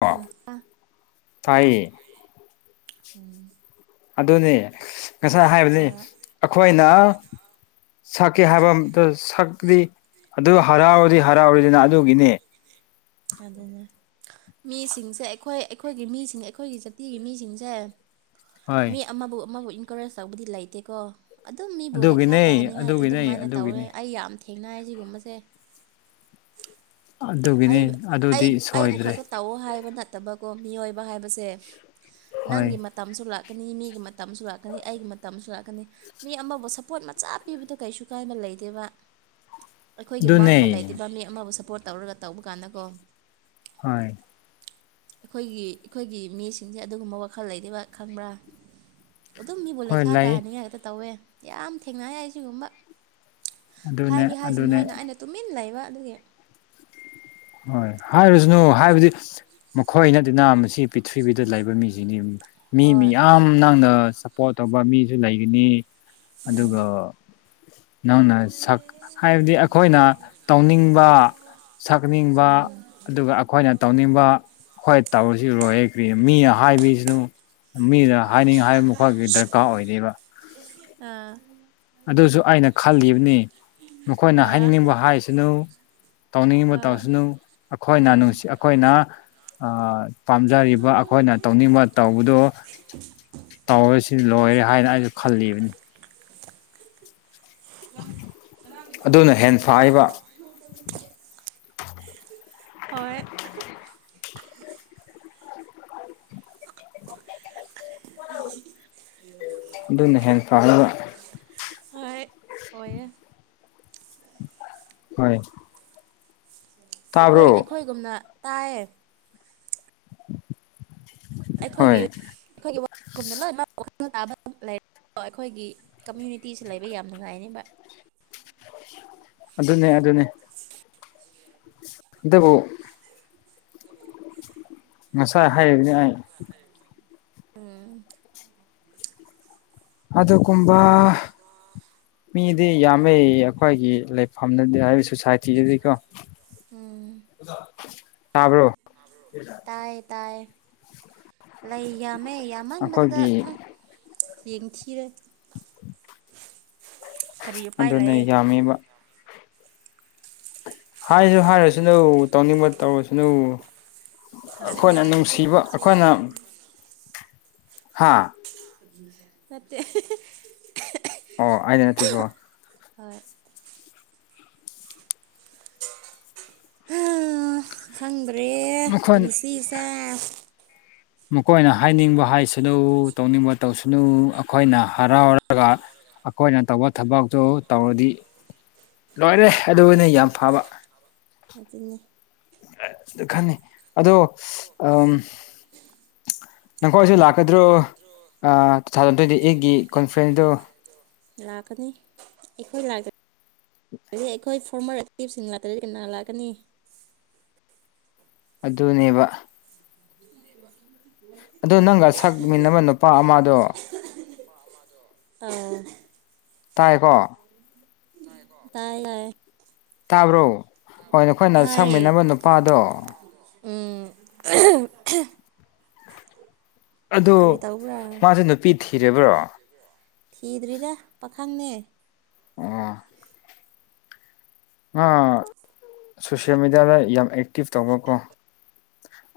ꯑꯣ ꯎꯝ ꯇꯥꯏꯌꯦ ꯎꯝ ꯑꯗꯨꯅꯤ ꯉꯁꯥꯏ ꯍꯥꯏꯕꯅꯤ ꯍꯣꯏ ꯑꯩꯈꯣꯏꯅ ꯁꯛꯀꯦ ꯍꯥꯏꯕ ꯁꯛꯇꯗꯤ ꯑꯗꯨ ꯍꯔꯥꯎꯔꯗꯤ ꯍꯔꯥꯎꯔꯤꯗꯅ ꯑꯗꯨꯒꯤꯅꯦ ꯑꯗꯨꯅ ꯃꯤꯁꯤꯡꯁꯦ ꯑꯩꯈꯣꯏ ꯑꯩꯈꯣꯏꯒꯤ ꯃꯤꯁꯤꯡ ꯑꯩꯈꯣꯏꯒꯤ ꯖꯥꯇꯤꯒꯤ ꯃꯤꯁꯤꯡꯁꯦ ꯍꯣꯏ ꯃꯤ ꯑꯃꯕꯨ ꯑꯃꯕꯨ ꯏꯟꯀꯔꯦꯖ ꯇꯧꯕꯗꯤ ꯂꯩꯇꯦꯀꯣ ꯑꯗꯨꯝ ꯃꯤꯕꯨ ꯂꯩꯈꯥ ꯑꯗꯨꯒꯤꯅꯦ ꯇꯥꯍꯟꯅꯤꯡꯉꯥꯏ ꯑꯗꯨꯒꯤꯅꯦ ꯑꯗꯨꯃꯥꯏꯅ ꯇꯧꯔꯦ ꯑꯗꯨꯒꯤꯅꯦ ꯑꯩ ꯌꯥꯝ ꯊꯦꯡꯅ ꯁꯤꯒꯨꯝꯕꯁꯦ ꯑꯗꯨꯒꯤꯅꯤ ꯑꯩ ꯑꯗꯨꯗꯤ ꯑꯩꯕꯨ ꯁꯣꯏꯗ꯭ꯔꯦ ꯈꯛꯇ ꯇꯧꯑꯣ ꯍꯥꯏꯕ ꯅꯠꯇꯕꯀꯣ ꯃꯤꯑꯣꯏꯕ ꯍꯥꯏꯕꯁꯦ ꯍꯣꯏ ꯅꯪꯒꯤ ꯃꯇꯝꯁꯨ ꯂꯥꯛꯀꯅꯤ ꯃꯤꯒꯤ ꯃꯇꯝꯁꯨ ꯂꯥꯛꯀꯅꯤ ꯑꯩꯒꯤ ꯃꯇꯝꯁꯨ ꯂꯥꯛꯀꯅꯤ ꯃꯤ ꯑꯃꯕꯨ ꯁꯞꯄꯣꯔꯠ ꯃꯆꯥ ꯄꯤꯕꯗ ꯀꯩꯁꯨ ꯀꯥꯏꯕ ꯂꯩꯗꯦꯕ [inaudible] ꯑꯩꯈꯣꯏꯒꯤ ꯃꯥꯡꯕ ꯂꯩꯇꯕ ꯃꯤ ꯑꯃꯕꯨ ꯁꯞꯄꯣꯔꯠ ꯇꯧꯔꯒ ꯇꯧꯕ ꯀꯥꯟꯗꯀꯣ ꯍ ꯑꯩꯈꯣꯏꯒꯤ ꯑꯩꯈꯣꯏꯒꯤ ꯃꯤꯁꯤꯡꯁꯦ ꯑꯗꯨꯒꯨꯝꯕ ꯋꯥꯈꯜ ꯂꯩꯕ ꯈꯪꯕ꯭ꯔꯥ ꯑꯗꯨꯝ ꯃꯤꯕꯨ ꯍꯣꯏ ꯂꯩꯈꯥ ꯂꯩ ꯇꯥꯍꯟꯅꯤꯡꯉꯥꯏꯇ ꯇꯧꯋꯦ ꯌꯥꯝ ꯊꯦꯡꯅ ꯌꯥꯏ ꯁꯤꯒꯨꯝꯕ ꯑꯗꯨꯅꯦ ꯍꯥꯏꯒ ꯍꯥꯏꯁꯤꯅꯨ ꯑꯗꯨꯅꯦ ꯍꯥꯏꯅ ꯑꯩꯅ ꯇꯨꯃꯤꯟꯅ ꯂꯩꯕ ꯑꯗꯨꯒꯤ ꯍꯣꯏ ꯍꯥꯏꯔꯁꯅꯨ ꯍꯥꯏꯕꯗꯤ ꯃꯈꯣꯏ ꯅꯠꯇꯦꯅ ꯃꯁꯤ ꯄꯤꯔꯤꯊꯤꯕꯤꯗ ꯂꯩꯕ ꯃꯤꯁꯤꯅꯤ ꯃꯤ ꯍꯣꯏ ꯃꯤꯌꯥꯝ ꯅꯪꯅ ꯄꯣ ꯇꯧꯕ ꯃꯤꯁꯨ ꯂꯩꯒꯅꯤ ꯎꯝ ꯑꯗꯨꯒ ꯅꯪꯅ ꯁꯛ ꯍꯥꯏꯕꯗꯤ ꯑꯩꯈꯣꯏꯅ ꯇꯧꯅꯤꯡꯕ ꯇꯛꯅꯤꯡꯕ ꯎꯝ ꯑꯗꯨꯒ ꯑꯩꯈꯣꯏꯅ ꯇꯧꯅꯤꯡꯕ ꯍꯣꯏ ꯇꯧꯔꯁꯤꯔꯣꯏ ꯍꯦꯛ ꯀ꯭ꯔꯤ ꯃꯤ ꯍꯥꯏꯕꯤꯁꯤꯅ ꯃꯤꯅ ꯍꯥꯏꯅꯤꯡꯉ ꯍꯥꯏꯕ ꯃꯈꯣꯏꯒꯤ ꯗꯔꯀꯥꯔ ꯑꯣꯏꯔꯤꯕ ꯑ ꯑꯗꯨꯁꯨ ꯑꯩꯅ ꯈꯜꯂꯤꯕꯅꯤ ꯃꯈꯣꯏꯅ ꯑꯥ ꯍꯥꯏꯅꯤꯡꯅꯤꯡꯕ ꯍꯥꯏꯁꯤꯅꯨ ꯇꯧꯅꯤꯡꯉꯤꯕ ꯑꯥ ꯃꯇꯁꯤꯅ ꯑꯩꯈꯣꯏꯅ ꯑꯥ ꯅꯨꯡꯁꯤ ꯑꯩꯈꯣꯏꯅ ꯄꯥꯝꯖꯔꯤꯕ ꯑꯩꯈꯣꯏꯅ ꯇꯧꯅꯤꯡꯕ ꯇꯧꯕꯗꯨꯣ ꯇꯧꯔꯁꯤ ꯂꯣꯏꯔꯦ ꯍꯥꯏꯅ ꯑꯩꯁꯨ ꯈꯜꯂꯤꯕꯅꯤ ꯑꯗꯨꯅ ꯍꯦ ꯐꯥꯏꯕ [inaudible] ꯍꯣꯏ ꯑꯗꯨꯅ ꯍꯦꯟꯅ ꯐꯥꯏꯕ [inaudible] ꯑꯣꯏ ꯍꯣꯏ ꯑꯩꯈꯣꯏ ꯇꯥꯕ꯭ꯔꯣ ꯑꯩꯈꯣꯏꯒꯨꯝꯅ ꯇꯥꯏꯌꯦ ꯎꯝ ꯑꯩꯈꯣꯏꯒꯤ ꯑꯩꯈꯣꯏꯒꯤꯗ ꯂꯣꯏ ꯂꯩ ꯑꯩꯈꯣꯏꯒꯤ ꯀꯝꯃ꯭ꯨꯅꯤꯇꯤꯁꯤ ꯂꯩꯕ ꯌꯥꯝ ꯅꯨꯡꯉꯥꯏꯅꯦꯕ ꯑꯗꯨꯅꯦ ꯑꯗꯨꯅꯦ ꯑꯗꯨꯕꯨ ꯑꯗꯨꯕꯨ ꯉꯁꯥꯏ ꯍꯥꯏꯑꯦꯕꯅꯤ ꯍꯥꯏꯅ [unintelligible] ꯎꯝ ꯑꯗꯨꯒꯨꯝꯕ ꯃꯤꯗꯤ ꯌꯥꯝꯃꯦ ꯑꯩꯈꯣꯏꯒꯤ ꯂꯩꯐꯝꯗꯗꯤ ꯍꯥꯏꯗꯤ ꯁꯣꯁꯥꯏꯇꯤꯗꯗꯤꯀꯣ ꯎꯝ ꯇꯥꯕ꯭ꯔꯣ ꯇꯥꯏꯌꯦ ꯇꯥꯏꯌꯦ ꯂꯩ ꯌꯥꯝꯃꯦ ꯌꯥꯝꯃꯟꯕꯗꯨꯗ ꯑꯩꯈꯣꯏꯒꯤ ꯑꯨꯝ ꯌꯦꯡꯊꯤꯔꯦ ꯀꯔꯤ ꯎꯄꯥꯏ ꯑꯗꯨꯅ ꯂꯩꯌꯦ ꯌꯥꯝꯃꯤꯕ ꯍꯥꯏꯖꯨ ꯍꯥꯏꯔꯁꯅꯨ ꯇꯧꯅꯤꯡꯕ ꯇꯧꯔꯁꯅꯨ ꯑꯈꯣꯏꯅ ꯍꯣꯏ ꯀꯣ ꯅꯨꯡꯁꯤꯕ ꯅꯪ ꯆꯩ ꯑꯈꯣꯏꯅ ꯆꯥꯔꯅꯤ ꯍꯥꯥ ꯍꯥ ꯅꯠꯇꯦ ꯑꯣ ꯑꯩꯅ ꯅꯠꯇꯦꯀꯣ ꯍꯣꯏ ꯍꯥ ꯈꯪꯗ꯭ꯔꯦ ꯃꯈꯣꯏ ꯄꯨꯟꯁꯤꯁꯦ ꯃꯈꯣꯏꯅ ꯍꯥꯏꯅꯤꯡꯕ ꯍꯥꯏꯁꯅꯨ ꯇꯧꯅꯤꯡꯕ ꯇꯧꯁꯅꯨ ꯑꯈꯣꯏꯅ ꯍꯔꯥꯎꯔꯒ ꯑꯈꯣꯏꯅ ꯇꯧꯕ ꯊꯕꯛꯇꯨ ꯇꯧꯔꯗꯤ ꯂꯣꯏꯔꯦ ꯑꯗꯨꯅꯦ ꯌꯥꯝ ꯐꯕ ꯑꯗꯨꯅꯤ [unintelligible] ꯅꯪꯈꯣꯏꯖꯨ ꯂꯥꯛꯀꯗ꯭ꯔꯣ ꯑ ꯇꯨ ꯊꯥꯎꯖꯟ ꯇꯣꯏꯟꯇꯤ ꯑꯦꯠꯀꯤ ꯀꯣꯟꯐ꯭ꯔꯦꯟꯁꯇꯣ ꯂꯥꯛꯀꯅꯤ ꯑꯩꯈꯣꯏ ꯂꯥꯛꯀꯅꯤ ꯑꯩꯈꯣꯏ ꯐꯣꯔꯃꯔ ꯇꯤꯞꯁꯤꯡ ꯂꯥꯛꯇꯔꯗꯤ ꯀꯅꯥ ꯂꯥꯛꯀꯅꯤ ꯑꯗꯨꯅꯦꯕ [unintelligible] ꯑꯗꯣ ꯅꯪꯒ ꯁꯛꯃꯤꯟꯅꯕ ꯅꯨꯄꯥ ꯑꯃꯗꯣ [unintelligible] ꯇꯥꯏꯌꯦꯀꯣ ꯀꯣ ꯇꯥꯏ ꯇꯥꯏ ꯇꯥꯕ꯭ꯔꯣ ꯍꯣꯏ ꯅꯈꯣꯏꯅ ꯇꯥꯏꯌꯦ ꯁꯛꯃꯤꯟꯅꯕ ꯅꯨꯄꯥꯗꯣ [unintelligible] [unintelligible] ꯑꯗꯣ ꯀꯔꯤ ꯇꯧꯕ꯭ꯔꯥ ꯃꯥꯖꯦ ꯅꯨꯄꯤ ꯊꯤꯔꯕ꯭ꯔꯣ ꯊꯤꯗ꯭ꯔꯤꯗ ꯄꯥꯈꯪꯅꯦ ꯑꯣ ꯑ ꯁꯣꯁꯤꯌꯦꯜ ꯃꯦꯗꯤꯌꯥꯗ ꯌꯥꯝ ꯑꯦꯛꯇꯤꯞ ꯇꯧꯕꯀꯣ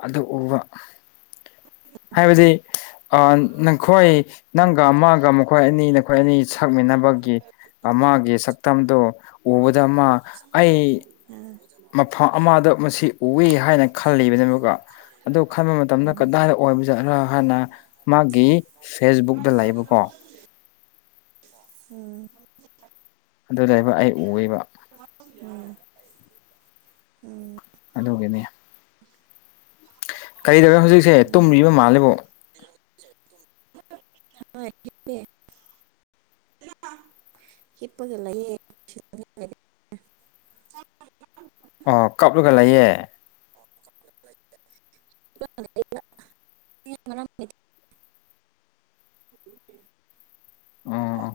ꯑꯗꯨ ꯎꯕ ꯍꯥꯏꯕꯗꯤ ꯑ ꯅꯪꯈꯣꯏ ꯅꯪꯒ ꯑꯃꯒ ꯃꯈꯣꯏ ꯑꯅꯤ ꯅꯈꯣꯏ ꯑꯅꯤ ꯁꯛꯃꯤꯟꯅꯕꯒꯤ ꯑꯃꯒꯤ ꯁꯛꯇꯝꯗꯣ ꯑꯨꯕꯗ ꯃꯥ ꯑꯩ [unintelligible] ꯃꯐꯝ ꯑꯃꯗ ꯃꯁꯤ ꯎꯏ ꯍꯥꯏꯅ ꯈꯜꯂꯤꯕꯅꯦ ꯑꯃꯨꯛꯀ ꯑꯗꯨ ꯈꯟꯕ ꯃꯠ ꯃꯇꯝꯗ ꯎꯝ ꯀꯗꯥꯏꯗ ꯑꯣꯏꯕꯖꯥꯔ ꯍꯥꯏꯅ ꯃꯥꯒꯤ ꯐꯦꯁꯕꯨꯛꯇ ꯂꯩꯕꯀꯣ ꯎꯝ ꯑꯗꯨ ꯂꯩꯕ ꯑꯩ ꯎꯌꯦꯕ ꯎꯝ ꯎꯝ ꯑꯗꯨꯒꯤꯅꯦ ꯀꯩꯗꯧꯒꯦ ꯍꯧꯖꯤꯛꯁꯦ ꯎꯝ ꯇꯨꯝꯔꯤꯕ ꯃꯥꯜꯂꯦꯕꯨ [unintelligible] [unintelligible] ꯑꯣ ꯀꯞꯂꯒ ꯂꯩꯌꯦ [unintelligible] ꯑꯣ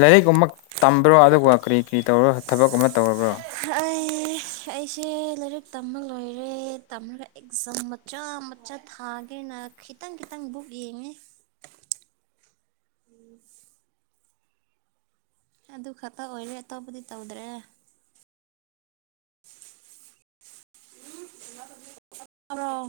ꯂꯥꯏꯔꯤꯛꯀꯨꯝꯕ ꯇꯝꯕ꯭ꯔꯣ ꯑꯗꯨꯒ ꯀꯔꯤ ꯀꯔꯤ ꯇꯧꯔꯣ ꯊꯕꯛ ꯑꯃ ꯇꯧꯔꯕ꯭ꯔꯣ [unintelligible] ꯑꯩꯁꯦ ꯂꯥꯏꯔꯤꯛ ꯇꯝꯕ ꯂꯣꯏꯔꯦ ꯇꯝꯂ ꯑꯦꯛꯖꯥꯝ ꯃꯆꯥ ꯃꯆꯥ ꯊꯥꯒꯦꯅ ꯈꯤꯇꯪ ꯈꯤꯇꯪ ꯕꯨꯛ ꯌꯦꯡꯉꯦ ꯎꯝ ꯑꯗꯨ ꯈꯛꯇ ꯑꯣꯏꯔꯦ ꯑꯇꯣꯞꯄꯗꯤ ꯇꯧꯗ꯭ꯔꯦ ꯃꯔꯣ